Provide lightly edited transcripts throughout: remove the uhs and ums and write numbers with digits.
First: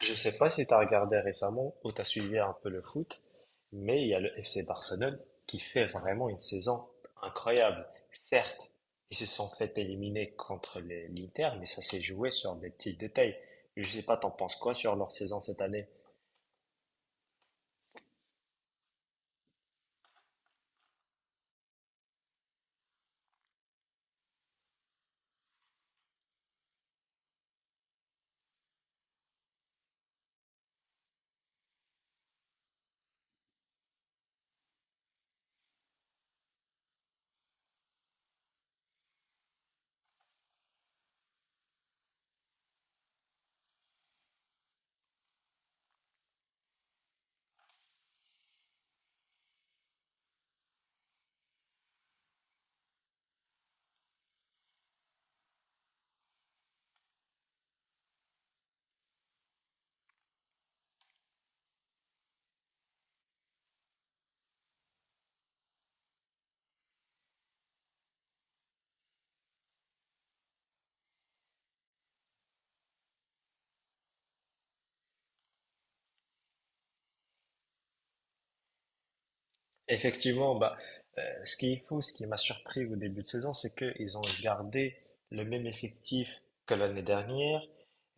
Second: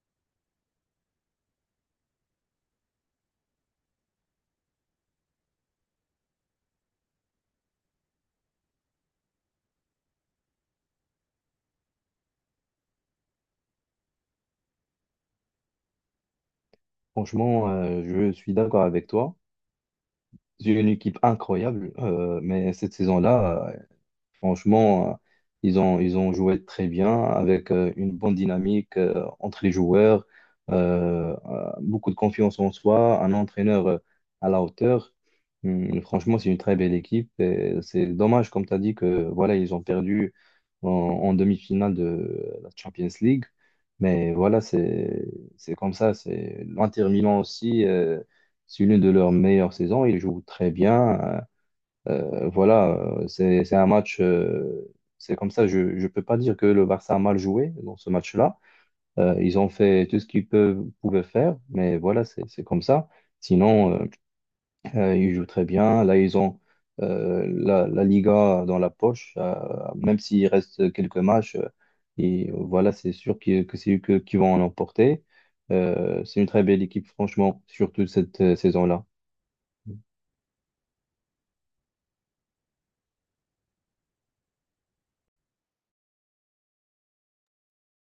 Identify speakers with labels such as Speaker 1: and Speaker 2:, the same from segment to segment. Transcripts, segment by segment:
Speaker 1: Je sais pas si tu as regardé récemment ou tu as suivi un peu le foot, mais il y a le FC Barcelone qui fait vraiment une saison incroyable. Certes, ils se sont fait éliminer contre l'Inter, mais ça s'est joué sur des petits détails. Je sais pas, t'en penses quoi sur leur saison cette année?
Speaker 2: Franchement, je suis d'accord avec toi. J'ai une équipe incroyable, mais cette saison-là, franchement, ils ont joué très bien avec une bonne dynamique entre les joueurs, beaucoup de confiance en soi, un entraîneur à la hauteur. Franchement, c'est une très belle équipe. Et c'est dommage, comme tu as dit, que voilà, ils ont perdu en demi-finale de la Champions League. Mais voilà, c'est comme ça. C'est l'Inter Milan aussi, c'est l'une de leurs meilleures saisons. Ils jouent très bien. Voilà, c'est un match, c'est comme ça, je ne peux pas dire que le Barça a mal joué dans ce match-là. Ils ont fait tout ce qu'ils pouvaient faire, mais voilà, c'est comme ça. Sinon, ils jouent très bien. Là, ils ont la Liga dans la poche, même s'il reste quelques matchs, et voilà, c'est sûr que c'est eux qui vont en emporter. C'est une très belle équipe, franchement, surtout cette saison-là.
Speaker 1: Effectivement, bah, ce qui est fou, ce qui m'a surpris au début de saison, c'est qu'ils ont gardé le même effectif que l'année dernière,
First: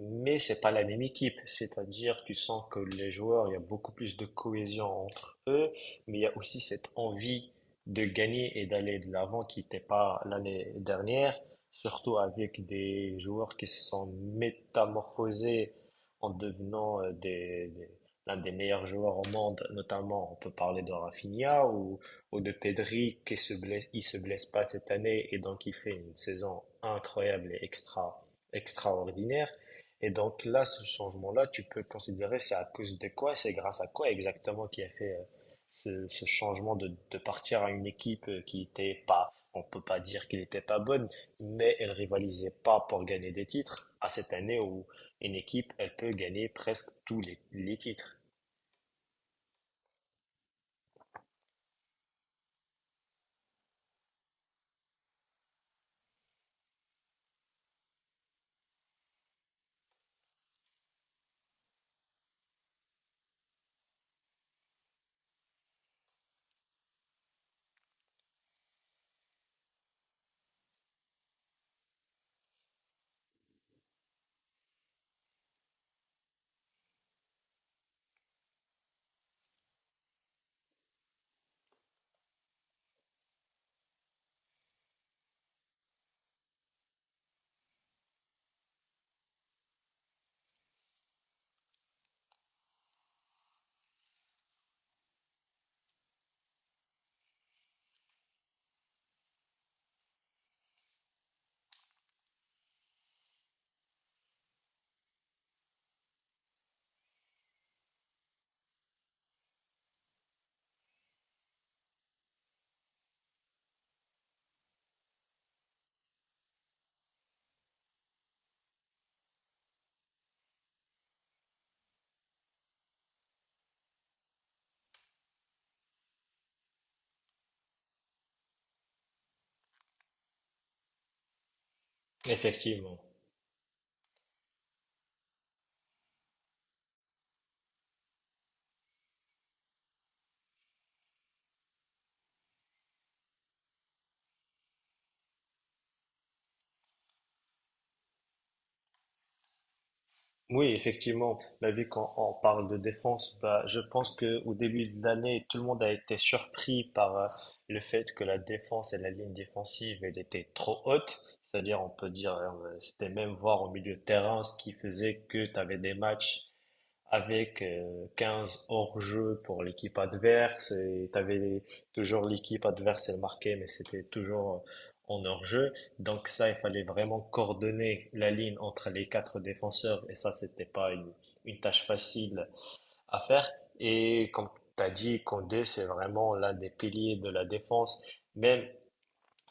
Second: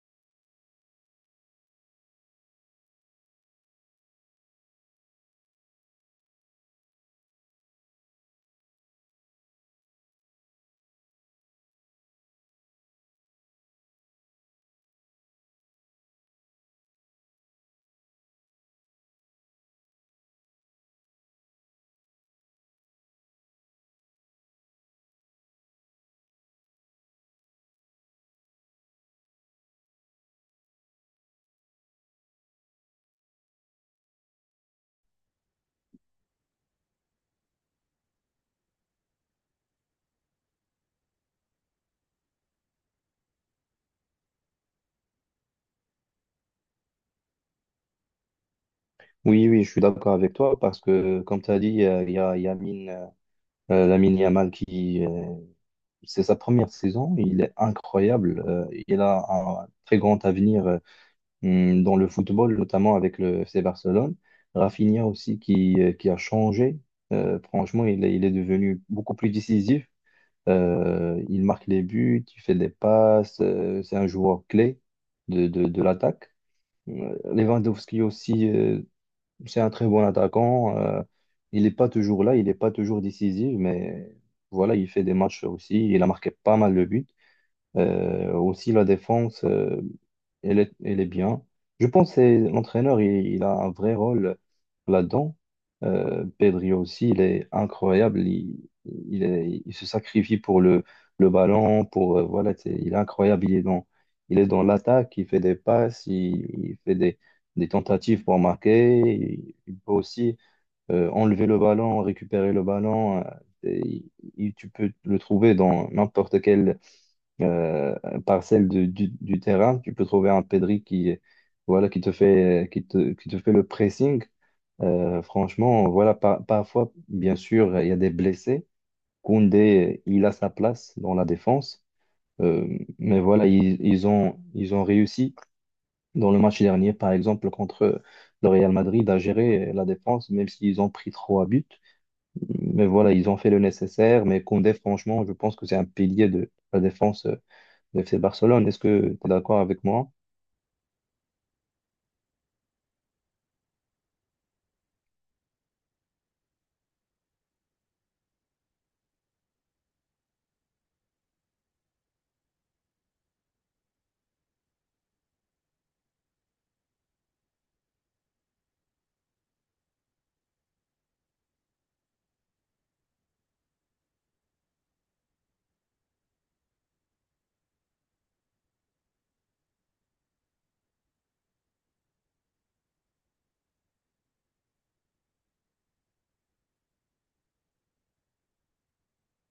Speaker 1: mais c'est pas la même équipe. C'est-à-dire, tu sens que les joueurs, il y a beaucoup plus de cohésion entre eux, mais il y a aussi cette envie de gagner et d'aller de l'avant qui n'était pas l'année dernière, surtout avec des joueurs qui se sont métamorphosés en devenant l'un des meilleurs joueurs au monde, notamment on peut parler de Rafinha ou de Pedri qui se blesse il se blesse pas cette année et donc il fait une saison incroyable et extraordinaire. Et donc là, ce changement-là, tu peux considérer c'est à cause de quoi, c'est grâce à quoi exactement qui a fait ce changement de partir à une équipe qui était pas, on peut pas dire qu'elle n'était pas bonne, mais elle rivalisait pas pour gagner des titres à cette année où une équipe, elle peut gagner presque tous les titres.
Speaker 2: Oui, oui, je suis d'accord avec toi parce que, comme tu as dit, il y a Lamine Yamal qui, c'est sa première saison, il est incroyable. Il a un très grand avenir dans le football, notamment avec le FC Barcelone. Rafinha aussi qui a changé. Franchement, il est devenu beaucoup plus décisif. Il marque les buts, il fait des passes. C'est un joueur clé de l'attaque. Lewandowski aussi. C'est un très bon attaquant. Il n'est pas toujours là, il n'est pas toujours décisif, mais voilà, il fait des matchs aussi. Il a marqué pas mal de buts. Aussi, la défense, elle est bien. Je pense que l'entraîneur, il a un vrai rôle là-dedans. Pedri aussi, il est incroyable. Il se sacrifie pour le ballon, pour, voilà, il est incroyable. Il est dans l'attaque, il fait des passes, il fait des tentatives pour marquer. Il peut aussi enlever le ballon, récupérer le ballon. Et il- tu peux le trouver dans n'importe quel euh, parcelle du terrain. Tu peux trouver un Pedri qui, voilà, qui te fait le pressing. Franchement, voilà, parfois, bien sûr, il y a des blessés. Koundé, il a sa place dans la défense. Euh,
Speaker 1: Effectivement.
Speaker 2: mais voilà, ils ont réussi dans le match dernier, par exemple, contre le Real Madrid, à gérer la défense, même s'ils ont pris trois buts. Mais voilà, ils ont fait le nécessaire. Mais Koundé, franchement, je pense que c'est un pilier de la défense le FC Barcelone. Est-ce que tu es d'accord avec moi?
Speaker 1: Oui, effectivement, bah, vu qu'on parle de défense, bah, je pense que au début de l'année, tout le monde a été surpris par le fait que la défense et la ligne défensive, elle était trop haute. C'est-à-dire, on peut dire, c'était même voir au milieu de terrain, ce qui faisait que tu avais des matchs avec 15 hors-jeu pour l'équipe adverse et t'avais toujours l'équipe adverse elle marquait mais c'était toujours en hors-jeu, donc ça il fallait vraiment coordonner la ligne entre les quatre défenseurs et ça c'était pas une tâche facile à faire et comme t'as dit, Condé c'est vraiment l'un des piliers de la défense, même.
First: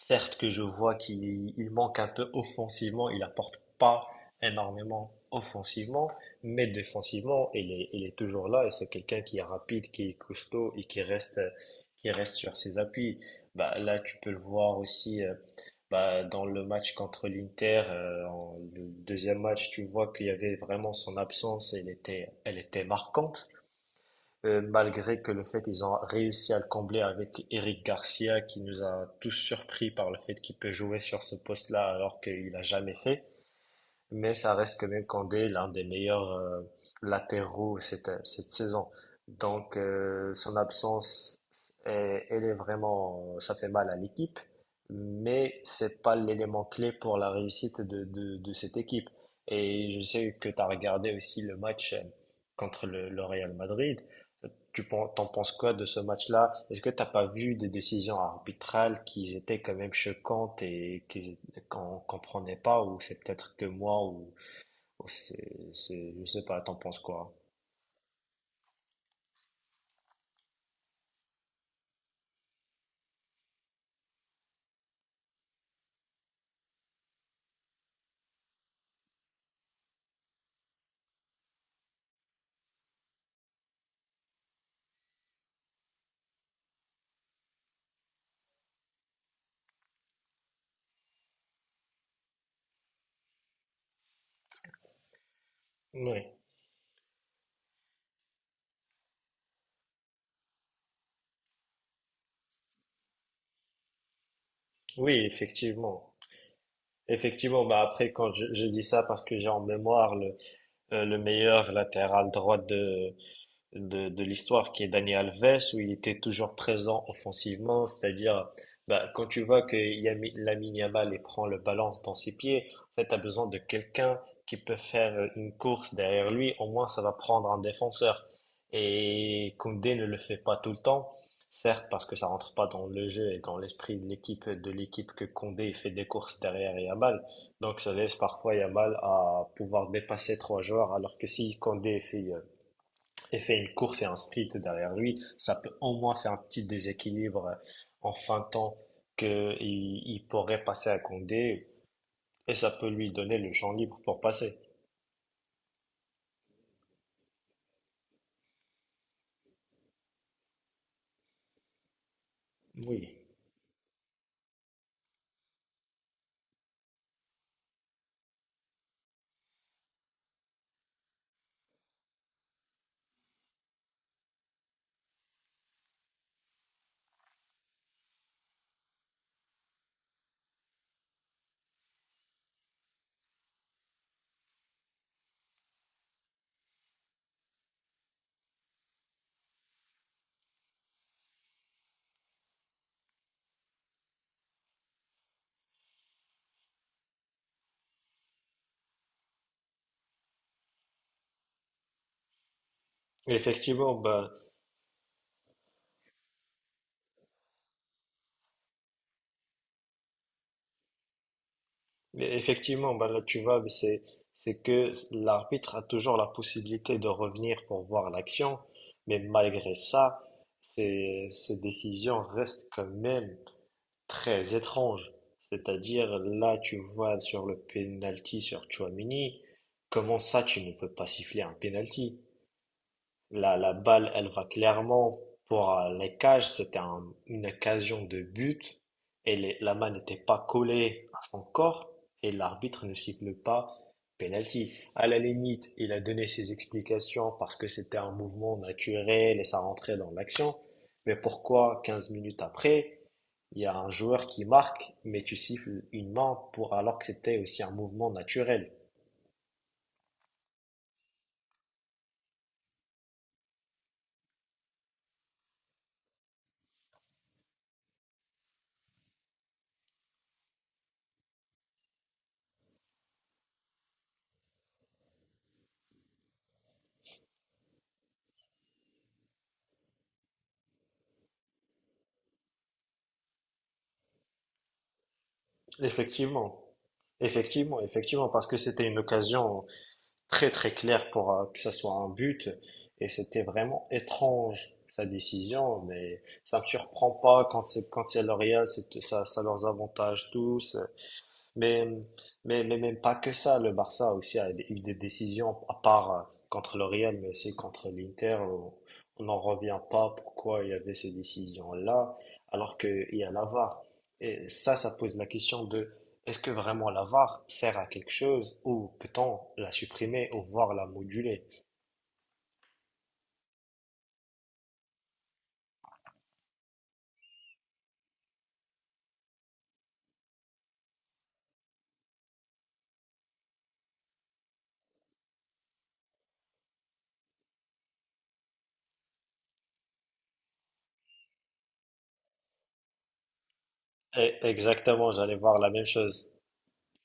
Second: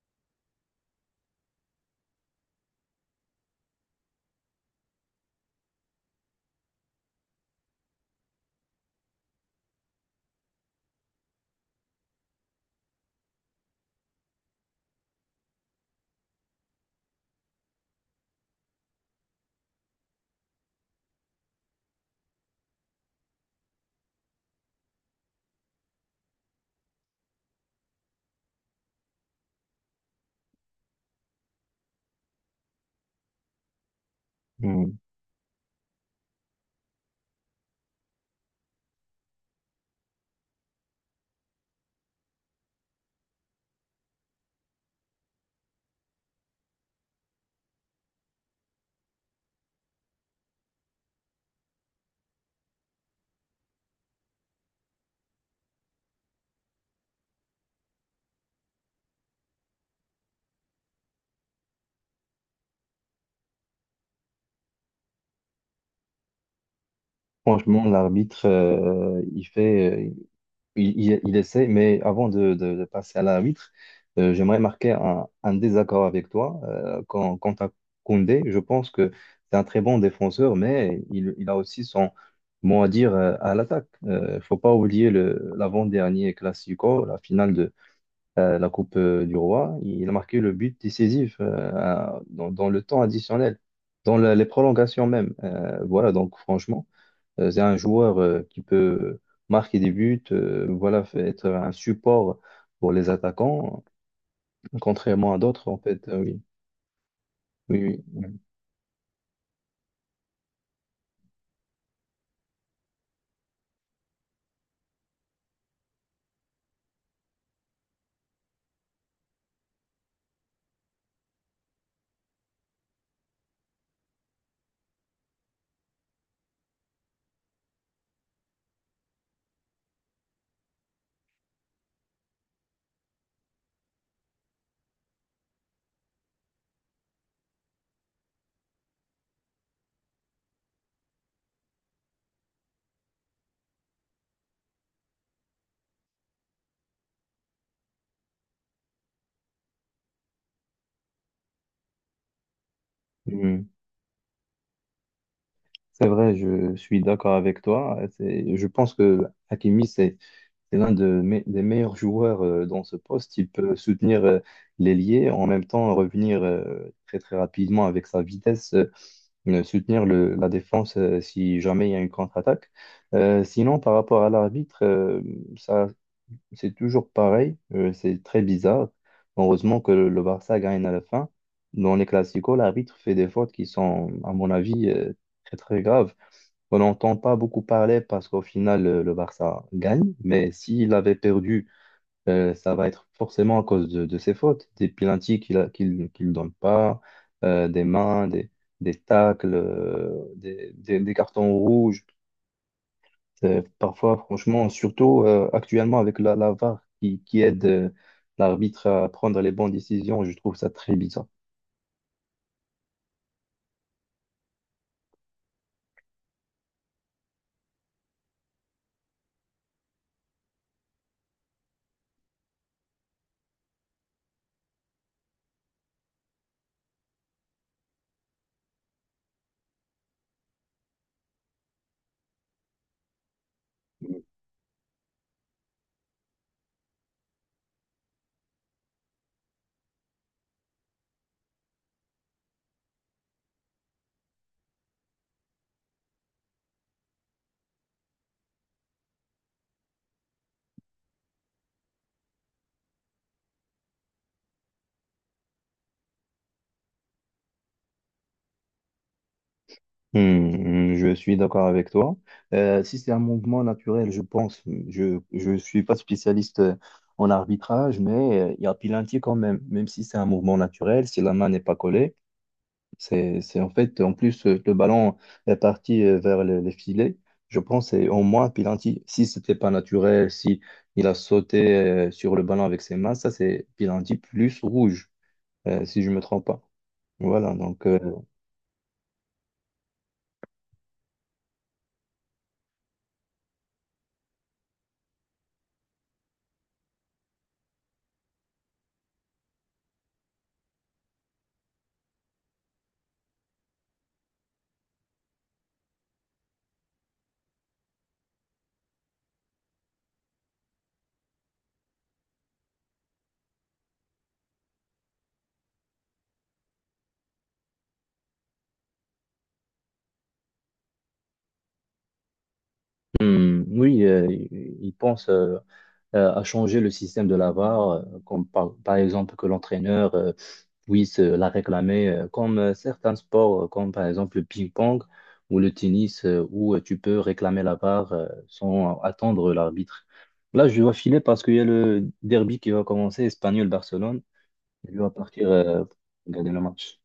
Speaker 1: Certes que je vois qu'il manque un peu offensivement, il apporte pas énormément offensivement, mais défensivement, il est toujours là et c'est quelqu'un qui est rapide, qui est costaud et qui reste sur ses appuis. Bah, là, tu peux le voir aussi, bah, dans le match contre l'Inter, le deuxième match, tu vois qu'il y avait vraiment son absence, elle était marquante. Malgré que le fait ils ont réussi à le combler avec Eric Garcia qui nous a tous surpris par le fait qu'il peut jouer sur ce poste-là alors qu'il n'a jamais fait. Mais ça reste quand
Speaker 2: Hmm.
Speaker 1: même Kandé l'un des meilleurs latéraux cette saison. Donc son absence, elle est vraiment, ça fait mal à l'équipe, mais c'est pas l'élément clé pour la réussite de cette équipe. Et je sais que tu as regardé aussi le match contre le Real Madrid. T'en penses quoi de ce match-là? Est-ce que t'as pas vu des décisions arbitrales qui étaient quand même choquantes et qu'on comprenait pas, ou c'est peut-être que moi, ou je sais pas, t'en penses quoi?
Speaker 2: Franchement, l'arbitre, il fait, il essaie, mais avant de passer à l'arbitre, j'aimerais marquer un désaccord avec toi. Quant à Koundé, je pense que c'est un très bon défenseur, mais il a aussi son mot à dire à l'attaque. Il ne faut pas oublier l'avant-dernier Classico, la finale de. La Coupe du Roi. Il a marqué le but décisif dans le temps additionnel, dans les prolongations même. Voilà,
Speaker 1: Oui,
Speaker 2: donc franchement, c'est un joueur qui peut marquer des buts, voilà, être un support pour les attaquants,
Speaker 1: oui,
Speaker 2: contrairement à d'autres, en fait.
Speaker 1: effectivement.
Speaker 2: Oui,
Speaker 1: Effectivement, bah
Speaker 2: oui,
Speaker 1: après, quand je dis ça parce que j'ai en mémoire le meilleur latéral droit de l'histoire qui est Dani Alves, où il était toujours présent offensivement, c'est-à-dire bah, quand tu vois que Lamine Yamal il prend le ballon dans ses pieds, en fait, tu as besoin de quelqu'un qui peut faire une course derrière lui, au moins ça va prendre un défenseur. Et Koundé ne le fait pas tout le temps, certes parce que ça rentre pas dans le jeu et dans l'esprit de l'équipe que Koundé fait des courses derrière Yamal, donc ça laisse parfois Yamal à pouvoir dépasser trois joueurs, alors que si Koundé fait une course et un sprint derrière lui, ça peut au moins faire un petit déséquilibre en fin de temps qu'il pourrait passer à Condé et ça peut lui
Speaker 2: oui.
Speaker 1: donner le
Speaker 2: Mhm.
Speaker 1: champ libre pour passer.
Speaker 2: C'est vrai, je suis d'accord avec toi. Je pense que Hakimi, c'est l'un de des meilleurs joueurs dans ce
Speaker 1: Oui.
Speaker 2: poste. Il peut soutenir l'ailier, en même temps revenir très très rapidement avec sa vitesse, soutenir la défense si jamais il y a une contre-attaque. Sinon, par rapport à l'arbitre, ça c'est toujours pareil. C'est très bizarre. Heureusement que le Barça gagne à la fin. Dans les classicos, l'arbitre fait des fautes qui sont, à mon avis, très très graves. On n'entend pas beaucoup parler parce qu'au final, le Barça gagne. Mais s'il avait perdu, ça va être forcément à cause de ses fautes. Des pénaltys qu'il donne pas, des mains, des tacles, des cartons rouges.
Speaker 1: Effectivement,
Speaker 2: Parfois,
Speaker 1: bah,
Speaker 2: franchement, surtout actuellement avec la VAR qui aide l'arbitre à prendre les bonnes décisions, je trouve ça très bizarre.
Speaker 1: effectivement, bah, là tu vois, mais c'est que l'arbitre a toujours la possibilité de revenir pour voir l'action, mais malgré ça, ces décisions restent quand même très étrange, c'est-à-dire là tu vois sur le penalty sur Tchouaméni, comment ça tu ne peux pas siffler un penalty? La balle elle va clairement pour les cages, c'était une occasion de but et la main n'était pas collée à son corps et l'arbitre ne siffle pas penalty. À la limite, il a donné ses explications parce que c'était un mouvement naturel et ça rentrait dans l'action. Mais pourquoi 15 minutes après, il y a un joueur qui marque mais tu siffles une main pour, alors que c'était aussi un mouvement naturel?
Speaker 2: Hmm, je suis d'accord avec toi. Si c'est un mouvement naturel, je pense, je suis pas spécialiste en arbitrage, mais il y a penalty quand même, même si c'est un mouvement naturel, si la main n'est pas collée, c'est en fait en plus le ballon est parti vers les filets. Je pense c'est au moins penalty. Si c'était pas naturel, si il a sauté sur le ballon avec ses mains, ça c'est penalty plus rouge, si je me trompe
Speaker 1: Effectivement.
Speaker 2: pas. Voilà,
Speaker 1: Effectivement,
Speaker 2: donc
Speaker 1: effectivement, parce que c'était une occasion très très clair pour que ça soit un but et c'était vraiment étrange sa décision, mais ça me surprend pas quand c'est, L'Oréal, c'est ça, ça leurs avantage tous. Mais, même pas que ça, le Barça aussi a eu des décisions, à part contre le Real, mais aussi contre l'Inter, on n'en revient pas pourquoi il y avait ces décisions-là, alors qu'il y a la VAR. Et ça pose la question de est-ce que vraiment la VAR sert à quelque chose ou peut-on la supprimer ou voir la moduler?
Speaker 2: hmm, oui, il pense. À changer le système de la VAR, par exemple que l'entraîneur puisse la réclamer, comme certains sports, comme par exemple le ping-pong ou le tennis, où tu peux réclamer la VAR sans attendre l'arbitre. Là, je dois filer parce qu'il y a le derby qui va commencer, Espagnol-Barcelone.
Speaker 1: Et
Speaker 2: Je
Speaker 1: exactement,
Speaker 2: dois
Speaker 1: j'allais
Speaker 2: partir
Speaker 1: voir la même chose.
Speaker 2: regarder le match.